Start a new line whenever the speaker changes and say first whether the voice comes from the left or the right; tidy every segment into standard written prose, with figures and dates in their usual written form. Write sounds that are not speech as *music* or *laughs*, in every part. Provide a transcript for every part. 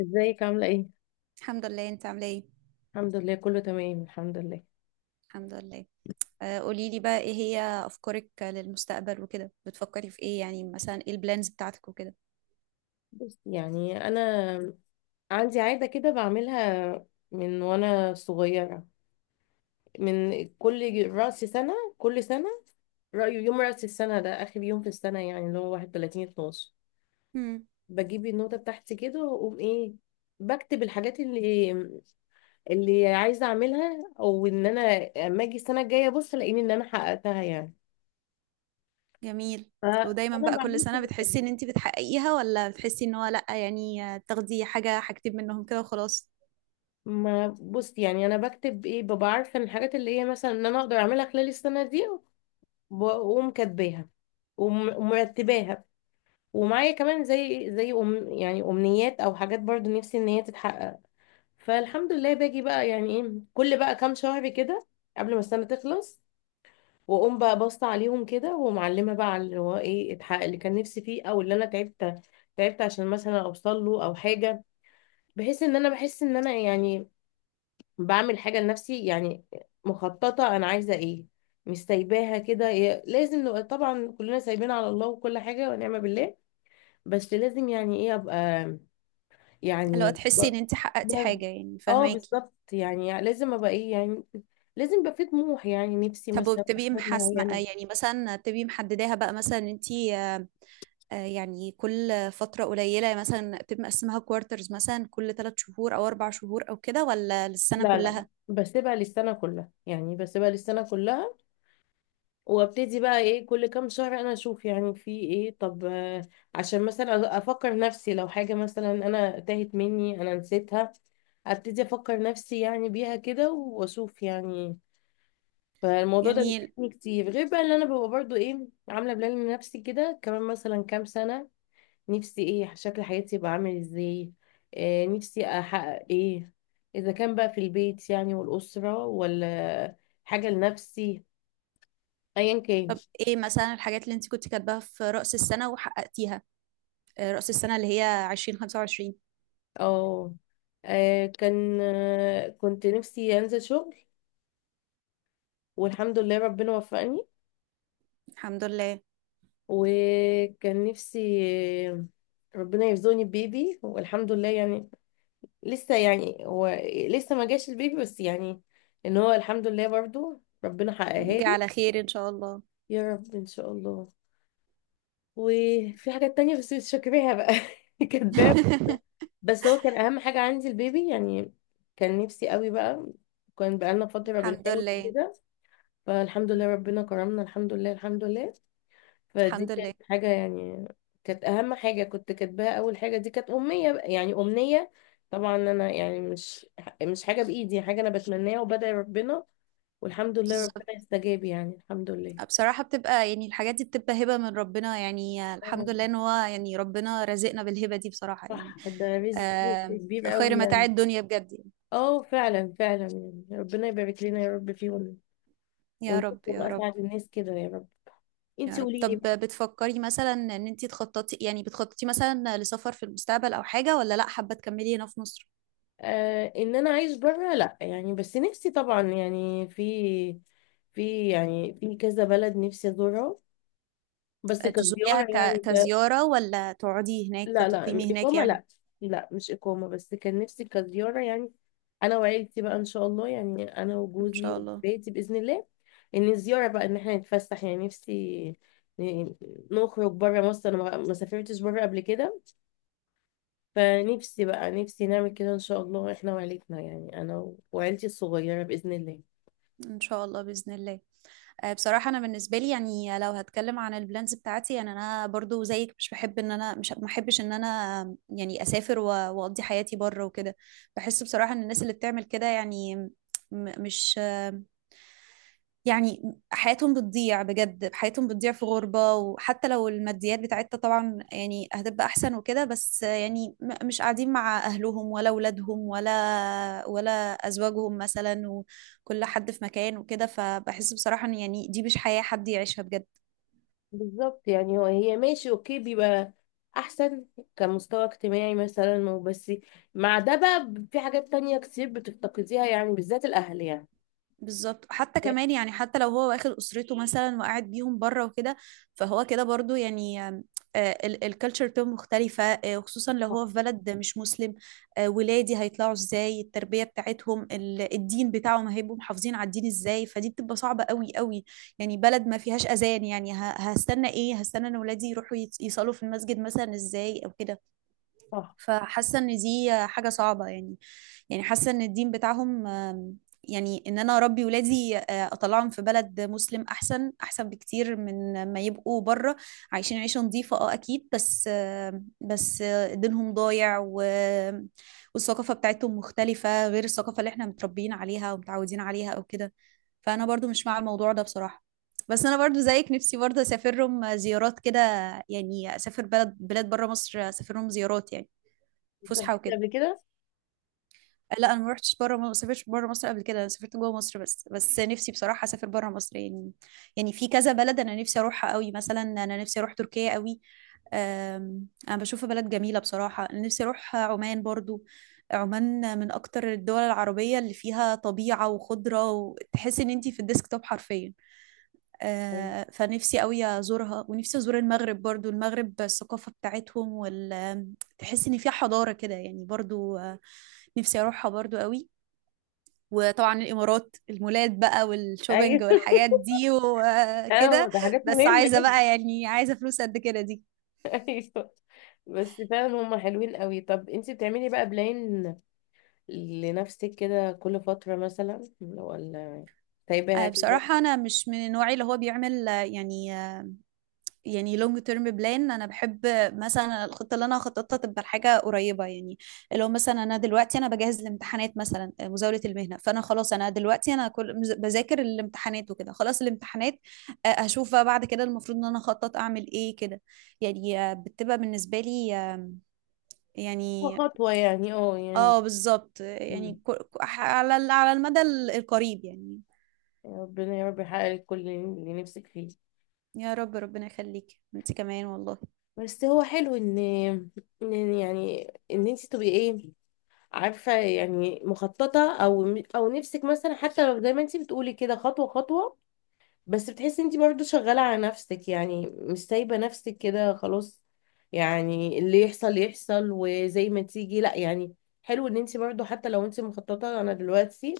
left: ازيك عاملة ايه؟
right: الحمد لله، انت عامله ايه؟
left: الحمد لله كله تمام الحمد لله.
right: الحمد لله. آه، قولي لي بقى ايه هي افكارك للمستقبل وكده، بتفكري في ايه؟ يعني مثلا ايه البلانز بتاعتك وكده؟
left: بس يعني انا عندي عادة كده بعملها من وانا صغيرة، من كل رأس سنة، كل سنة رأيه يوم رأس السنة ده آخر يوم في السنة، يعني اللي هو 31 12،
right: امم
left: بجيب النوتة بتاعتي كده وأقوم إيه، بكتب الحاجات اللي عايزة أعملها، أو إن أنا أما أجي السنة الجاية أبص ألاقيني إن أنا حققتها يعني.
right: جميل. ودايما
left: فأنا
right: بقى كل
left: بعمل
right: سنه
left: كل سنة،
right: بتحسي ان انت بتحققيها، ولا بتحسي ان هو لا، يعني تاخدي حاجه حاجتين منهم كده وخلاص؟
left: ما بص يعني انا بكتب ايه، ببقى عارفه ان الحاجات اللي هي مثلا ان انا اقدر اعملها خلال السنه دي، واقوم كاتباها ومرتباها، ومعايا كمان زي زي أم يعني امنيات او حاجات برضو نفسي ان هي تتحقق. فالحمد لله باجي بقى يعني ايه كل بقى كام شهر كده، قبل ما السنه تخلص، واقوم بقى باصه عليهم كده ومعلمه بقى على اللي هو ايه اتحقق، اللي كان نفسي فيه او اللي انا تعبت عشان مثلا اوصل له او حاجه، بحيث ان انا بحس ان انا يعني بعمل حاجة لنفسي يعني، مخططة أنا عايزة إيه، مش سايباها كده. إيه لازم نبقى طبعا كلنا سايبين على الله وكل حاجة ونعم بالله، بس لازم يعني إيه أبقى،
right: لو
left: يعني ب-
right: تحسي ان انت حققتي
left: ب-
right: حاجه، يعني
left: اه
right: فهماكي؟
left: بالظبط يعني لازم أبقى إيه يعني، لازم يبقى في طموح، يعني نفسي
right: طب
left: مثلا في
right: وبتبقي
left: حاجات
right: محاسبه،
left: معينة.
right: يعني مثلا بتبقي محدداها بقى مثلا انت، يعني كل فترة قليلة مثلا بتبقى مقسمها كوارترز، مثلا كل 3 شهور أو 4 شهور أو كده، ولا للسنة
left: لا لا لا،
right: كلها؟
left: بسيبها للسنة كلها، يعني بسيبها للسنة كلها، وابتدي بقى ايه كل كام شهر انا اشوف يعني في ايه، طب آه، عشان مثلا افكر نفسي لو حاجة مثلا انا تاهت مني انا نسيتها، ابتدي افكر نفسي يعني بيها كده واشوف يعني. فالموضوع ده
right: جميل.
left: بيساعدني كتير، غير بقى اللي انا ببقى برضو ايه عاملة بلان لنفسي كده كمان مثلا كام سنة، نفسي ايه شكل حياتي يبقى عامل ازاي، آه نفسي احقق ايه، اذا كان بقى في البيت يعني والاسرة، ولا حاجة لنفسي، ايا كان.
right: طب إيه مثلا الحاجات اللي أنت كنت كاتباها في رأس السنة وحققتيها؟ رأس السنة اللي هي 2025.
left: اه آه، كان آه، كنت نفسي انزل شغل، والحمد لله ربنا وفقني.
right: الحمد لله.
left: وكان نفسي آه، ربنا يرزقني ببيبي، والحمد لله يعني لسه يعني هو لسه ما جاش البيبي، بس يعني ان هو الحمد لله برضو ربنا حققها
right: يجي
left: لي.
right: على خير إن شاء الله.
left: يا رب ان شاء الله. وفي حاجات تانية بس مش فاكراها بقى *laughs* كاتباها.
right: *laughs*
left: بس هو كان اهم حاجة عندي البيبي يعني، كان نفسي قوي بقى، كان بقالنا فترة
right: الحمد
left: بنحاول
right: لله،
left: كده. فالحمد لله ربنا كرمنا، الحمد لله الحمد لله. فدي
right: الحمد لله.
left: كانت حاجة يعني، كانت أهم حاجة كنت كاتباها، أول حاجة دي كانت أمنية بقى، يعني أمنية. طبعا أنا يعني مش حاجة بإيدي، حاجة أنا بتمناها وبدعي ربنا، والحمد لله
right: بالظبط.
left: ربنا استجاب يعني الحمد لله.
right: بصراحة بتبقى يعني الحاجات دي بتبقى هبة من ربنا، يعني
left: آه،
right: الحمد لله ان هو يعني ربنا رزقنا بالهبة دي بصراحة يعني.
left: صح، ده رزق
right: آه.
left: رزق كبير قوي
right: خير متاع
left: يعني.
right: الدنيا بجد يعني.
left: اه فعلا فعلا، يعني ربنا يبارك لنا يا رب فيهم،
right: يا رب،
left: ونشوفهم
right: يا رب.
left: أسعد الناس كده يا رب.
right: يا
left: انتي
right: رب.
left: قولي
right: طب
left: لي.
right: بتفكري مثلا ان انتي تخططي؟ يعني بتخططي مثلا لسفر في المستقبل او حاجة، ولا لا حابة تكملي هنا في مصر؟
left: آه، ان انا عايش بره لا يعني، بس نفسي طبعا يعني في في كذا بلد نفسي ازورها، بس
right: تزوريها
left: كزيارة يعني ك...
right: كزيارة، ولا تقعدي هناك
left: لا لا،
right: تقيمي هناك
left: إقامة
right: يعني؟
left: لا، لا مش إقامة، بس كان نفسي كزيارة يعني، أنا وعيلتي بقى إن شاء الله، يعني أنا
right: ان
left: وجوزي
right: شاء الله.
left: وبيتي بإذن الله، إن الزيارة بقى إن إحنا نتفسح يعني، نفسي ن- نخرج بره مصر، أنا ما سافرتش بره قبل كده، فنفسي بقى نفسي نعمل كده إن شاء الله إحنا وعيلتنا، يعني أنا وعيلتي الصغيرة بإذن الله.
right: ان شاء الله، باذن الله. بصراحه انا بالنسبه لي، يعني لو هتكلم عن البلانز بتاعتي، يعني انا برضو زيك، مش بحب ان انا، مش ما احبش ان انا يعني اسافر واقضي حياتي بره وكده. بحس بصراحه ان الناس اللي بتعمل كده يعني، مش، يعني حياتهم بتضيع بجد، حياتهم بتضيع في غربة. وحتى لو الماديات بتاعتها طبعا يعني هتبقى أحسن وكده، بس يعني مش قاعدين مع أهلهم ولا أولادهم ولا أزواجهم مثلا، وكل حد في مكان وكده. فبحس بصراحة إن يعني دي مش حياة حد يعيشها بجد.
left: بالظبط يعني هو هي ماشي اوكي، بيبقى احسن كمستوى اجتماعي مثلا وبس، مع ده بقى في حاجات تانية كتير بتفتقديها، يعني بالذات الاهل يعني.
right: بالظبط، حتى كمان يعني حتى لو هو واخد اسرته مثلا وقاعد بيهم بره وكده، فهو كده برضو يعني الكالتشر بتاعته مختلفة. وخصوصا لو
left: صح
right: هو في بلد مش مسلم. ولادي هيطلعوا ازاي؟ التربية بتاعتهم، الدين بتاعهم، هيبقوا محافظين على الدين ازاي؟ فدي بتبقى صعبة قوي قوي. يعني بلد ما فيهاش اذان، يعني هستنى ايه؟ هستنى ان ولادي يروحوا يصلوا في المسجد مثلا ازاي او كده؟
left: صح.
right: فحاسه ان دي حاجه صعبه يعني. يعني حاسه ان الدين بتاعهم، يعني ان انا اربي ولادي، اطلعهم في بلد مسلم احسن احسن بكتير من ما يبقوا بره. عايشين عيشه نظيفه، اه اكيد، بس دينهم ضايع والثقافه بتاعتهم مختلفه غير الثقافه اللي احنا متربيين عليها ومتعودين عليها او كده. فانا برضو مش مع الموضوع ده بصراحه. بس انا برضو زيك، نفسي برضو اسافرهم زيارات كده. يعني اسافر بلاد بره مصر، اسافرهم زيارات يعني،
left: انت
right: فسحه
left: فاكرة
right: وكده.
left: قبل كده.
right: لا، انا ما رحتش بره، ما سافرتش بره مصر قبل كده، انا سافرت جوه مصر بس نفسي بصراحه اسافر بره مصر يعني. يعني في كذا بلد انا نفسي اروحها قوي، مثلا انا نفسي اروح تركيا قوي. انا بشوفها بلد جميله بصراحه. انا نفسي اروح عمان برضو. عمان من اكتر الدول العربيه اللي فيها طبيعه وخضره، وتحس ان انتي في الديسكتوب حرفيا.
left: ايوه
right: فنفسي قوي ازورها، ونفسي ازور المغرب برضو. المغرب الثقافة بتاعتهم، وال تحس ان فيها حضارة كده يعني برضو. نفسي اروحها برضو قوي. وطبعا الامارات، المولات بقى
left: ايوه
right: والشوبينج
left: *laughs*
right: والحاجات دي
left: أيوة،
right: وكده.
left: ده حاجات
right: بس
left: مهمة
right: عايزة
left: جدا.
right: بقى يعني، عايزة فلوس قد كده دي.
left: *laughs* ايوه. بس فعلا هم حلوين قوي. طب انت بتعملي بقى بلان لنفسك كده كل فترة مثلا، ولا سايباها كده؟
right: بصراحة أنا مش من النوع اللي هو بيعمل، يعني لونج تيرم بلان. انا بحب مثلا الخطه اللي انا هخططها تبقى لحاجه قريبه يعني. اللي هو مثلا انا دلوقتي انا بجهز الامتحانات مثلا، مزاوله المهنه، فانا خلاص انا دلوقتي انا كل بذاكر الامتحانات وكده، خلاص الامتحانات، هشوف بقى بعد كده المفروض ان انا اخطط اعمل ايه كده. يعني بتبقى بالنسبه لي،
left: خطوة
right: يعني،
left: خطوة يعني، اه يعني.
right: اه بالظبط، يعني
left: مم.
right: على المدى القريب يعني.
left: يا ربنا يا رب يحقق لك كل اللي نفسك فيه.
right: يا رب، ربنا يخليك انت كمان والله.
left: بس هو حلو ان انت تبقي ايه، عارفه يعني مخططه او نفسك، مثلا حتى لو زي ما انت بتقولي كده خطوه خطوه، بس بتحسي انت برضو شغالة على نفسك، يعني مش سايبة نفسك كده خلاص يعني اللي يحصل يحصل وزي ما تيجي، لا يعني، حلو ان انت برضو حتى لو انت مخططة. انا دلوقتي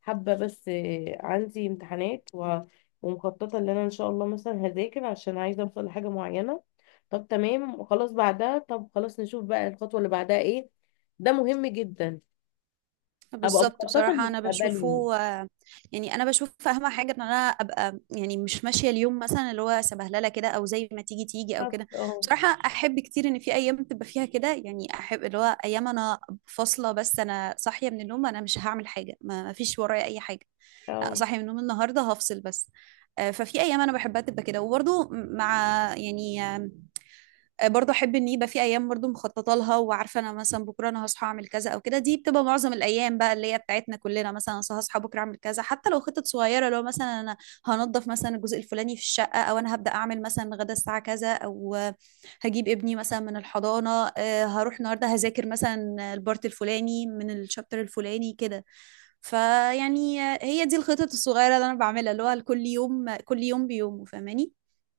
left: حابة بس آه، عندي امتحانات ومخططة ان انا ان شاء الله مثلا هذاكر عشان عايزة اوصل لحاجة معينة، طب تمام وخلاص بعدها، طب خلاص نشوف بقى الخطوة اللي بعدها ايه، ده مهم جدا، ابقى
right: بالظبط.
left: مخططة
right: بصراحة أنا
left: لمستقبلي.
right: بشوفه، يعني أنا بشوف أهم حاجة إن أنا أبقى يعني مش ماشية اليوم مثلا اللي هو سبهللة كده، أو زي ما تيجي تيجي أو
left: بالظبط
right: كده.
left: اه
right: بصراحة أحب كتير إن في أيام تبقى فيها كده يعني، أحب اللي هو أيام أنا فاصلة بس، أنا صاحية من النوم أنا مش هعمل حاجة، ما فيش ورايا أي حاجة.
left: اه
right: صاحية من النوم النهاردة هفصل بس. ففي أيام أنا بحبها تبقى كده، وبرضه مع يعني، برضو احب ان يبقى في ايام برضو مخططه لها، وعارفه انا مثلا بكره انا هصحى اعمل كذا او كده. دي بتبقى معظم الايام بقى اللي هي بتاعتنا كلنا، مثلا أنا هصحى بكره اعمل كذا، حتى لو خطط صغيره، لو مثلا انا هنضف مثلا الجزء الفلاني في الشقه، او انا هبدا اعمل مثلا غدا الساعه كذا، او هجيب ابني مثلا من الحضانه، هروح النهارده هذاكر مثلا البارت الفلاني من الشابتر الفلاني كده. فيعني هي دي الخطط الصغيره اللي انا بعملها، اللي هو كل يوم كل يوم بيومه فاهماني.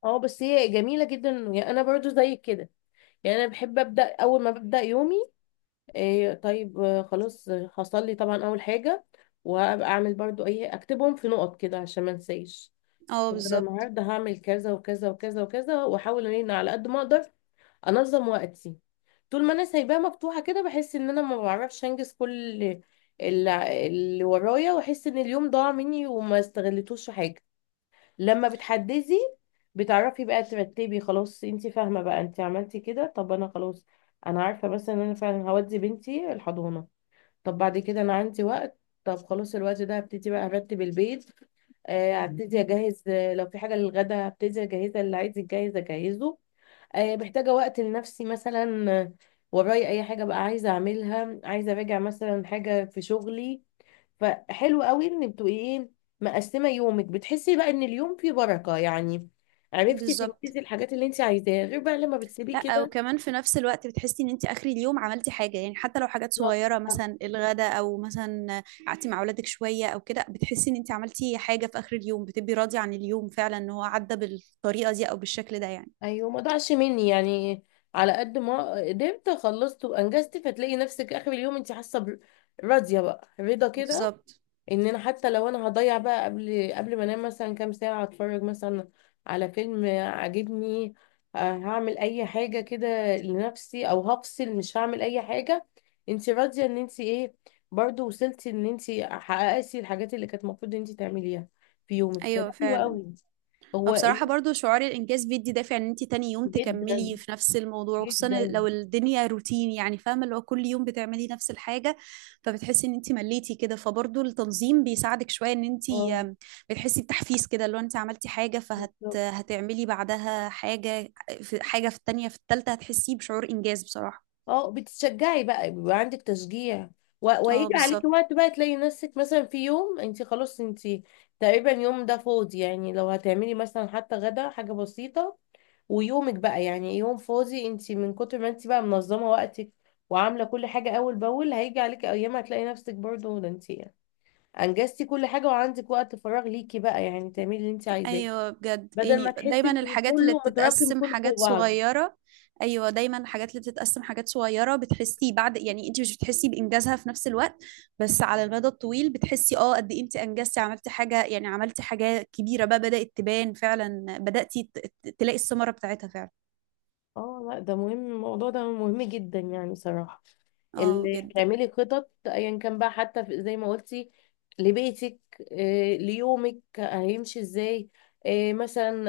left: اه. بس هي جميلة جدا يعني، انا برضو زيك كده، يعني انا بحب ابدا اول ما ببدا يومي، إيه طيب آه، خلاص آه، هصلي طبعا اول حاجة، وابقى اعمل برضو ايه اكتبهم في نقط كده عشان ما انساش،
right: اه
left: طب انا
right: بالظبط.
left: النهارده هعمل كذا وكذا وكذا وكذا، واحاول ان انا على قد ما اقدر انظم وقتي. طول ما انا سايباها مفتوحة كده بحس ان انا ما بعرفش انجز كل اللي ورايا، واحس ان اليوم ضاع مني وما استغلتوش في حاجة. لما بتحددي بتعرفي بقى ترتبي، خلاص انت فاهمة بقى انت عملتي كده، طب انا خلاص انا عارفة مثلا ان انا فعلا هودي بنتي الحضانة، طب بعد كده انا عندي وقت، طب خلاص الوقت ده هبتدي بقى ارتب البيت، آه، هبتدي اجهز آه، لو في حاجة للغدا هبتدي اجهزها، اللي عايز يتجهز اجهزه، آه، محتاجة وقت لنفسي مثلا، آه، ورايا اي حاجة بقى عايزة اعملها، عايزة اراجع مثلا حاجة في شغلي، فحلو قوي ان بتبقي ايه مقسمه يومك، بتحسي بقى ان اليوم فيه بركه يعني، عرفتي
right: بالظبط.
left: تنجزي الحاجات اللي انت عايزاها، غير بقى لما بتسيبيه
right: لا،
left: كده.
right: وكمان في نفس الوقت بتحسي ان انت اخر اليوم عملتي حاجه، يعني حتى لو حاجات
left: بالظبط.
right: صغيره مثلا الغداء، او مثلا قعدتي مع اولادك شويه او كده، بتحسي ان انت عملتي حاجه في اخر اليوم، بتبقي راضيه عن اليوم فعلا ان هو عدى بالطريقه دي او بالشكل ده يعني.
left: ايوه ما ضاعش مني يعني، على قد ما قدرت خلصت وانجزت، فتلاقي نفسك اخر اليوم انت حاسه راضيه بقى رضا كده،
right: بالظبط.
left: ان انا حتى لو انا هضيع بقى قبل ما انام مثلا كام ساعة اتفرج مثلا على فيلم عاجبني، آه، هعمل اي حاجة كده لنفسي او هفصل مش هعمل اي حاجة، انت راضية ان انت ايه برضو وصلتي ان انت حققتي الحاجات اللي كانت المفروض ان انت تعمليها في يومك، فده
right: ايوه،
left: حلو
right: فعلا.
left: قوي. هو
right: وبصراحة
left: ال-
right: برضو شعور الإنجاز بيدي دافع إن أنت تاني يوم
left: جدا
right: تكملي في نفس الموضوع، وخصوصا
left: جدا.
right: لو الدنيا روتين يعني، فاهمة اللي هو كل يوم بتعملي نفس الحاجة، فبتحسي إن أنت مليتي كده، فبرضو التنظيم بيساعدك شوية إن أنت،
left: اه
right: بتحسي بتحفيز كده، لو أنت عملتي حاجة فهت
left: بالظبط.
right: هتعملي بعدها حاجة، في حاجة في التانية في التالتة، هتحسي بشعور إنجاز بصراحة.
left: اه بتشجعي بقى، بيبقى عندك تشجيع،
right: اه
left: ويجي عليكي
right: بالظبط.
left: وقت بقى تلاقي نفسك مثلا في يوم انت خلاص انت تقريبا يوم ده فاضي، يعني لو هتعملي مثلا حتى غدا حاجة بسيطة، ويومك بقى يعني يوم فاضي، انت من كتر ما انت بقى منظمة وقتك وعاملة كل حاجة أول بأول، هيجي عليكي أيام هتلاقي نفسك برضه ده انت أنجزتي كل حاجة، وعندك وقت فراغ ليكي بقى يعني تعملي اللي انت عايزاه،
right: ايوه بجد،
left: بدل ما
right: يعني
left: تحسي
right: دايما
left: ان
right: الحاجات اللي
left: كله متراكم
right: بتتقسم
left: كله فوق
right: حاجات
left: بعضه.
right: صغيره. ايوه، دايما الحاجات اللي بتتقسم حاجات صغيره بتحسي بعد، يعني انت مش بتحسي بانجازها في نفس الوقت، بس على المدى الطويل بتحسي اه قد ايه انت انجزتي عملتي حاجه، يعني عملتي حاجه كبيره بقى بدات تبان فعلا، بداتي تلاقي الثمره بتاعتها فعلا.
left: اه لا، ده مهم، الموضوع ده مهم جدا يعني صراحة،
right: اه
left: اللي
right: جدا.
left: بتعملي خطط ايا كان بقى، حتى زي ما قلتي لبيتك، آه، ليومك هيمشي ازاي، آه، مثلا،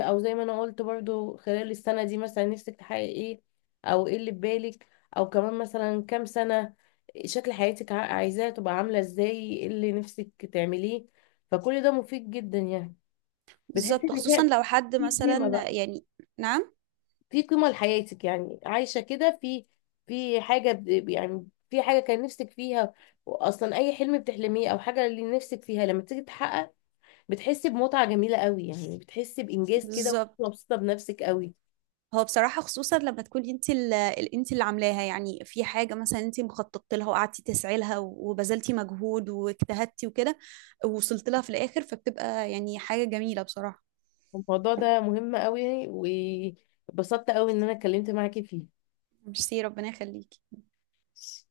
left: آه، او زي ما انا قلت برضو خلال السنة دي مثلا نفسك تحققي ايه، او ايه اللي في بالك، او كمان مثلا كام سنة شكل حياتك عايزاها تبقى عاملة ازاي، ايه اللي نفسك تعمليه، فكل ده مفيد جدا يعني، بتحسي
right: بالظبط،
left: ان
right: خصوصا
left: فيها
right: لو حد
left: في قيمة
right: مثلا
left: بقى،
right: يعني. نعم.
left: في قيمة لحياتك، يعني عايشة كده في في حاجة يعني في حاجة كان نفسك فيها أصلا، أي حلم بتحلميه أو حاجة اللي نفسك فيها لما تيجي تحقق بتحسي بمتعة جميلة قوي يعني، بتحسي بإنجاز كده وأنت
right: بالظبط.
left: مبسوطة بنفسك قوي.
right: هو بصراحة خصوصا لما تكوني انت انت اللي عاملاها، يعني في حاجة مثلا انت مخططت لها وقعدتي تسعي لها وبذلتي مجهود واجتهدتي وكده، ووصلت لها في الآخر، فبتبقى يعني حاجة جميلة بصراحة.
left: الموضوع ده مهم قوي، واتبسطت قوي إن أنا اتكلمت معاكي
right: ميرسي، ربنا يخليكي.
left: فيه.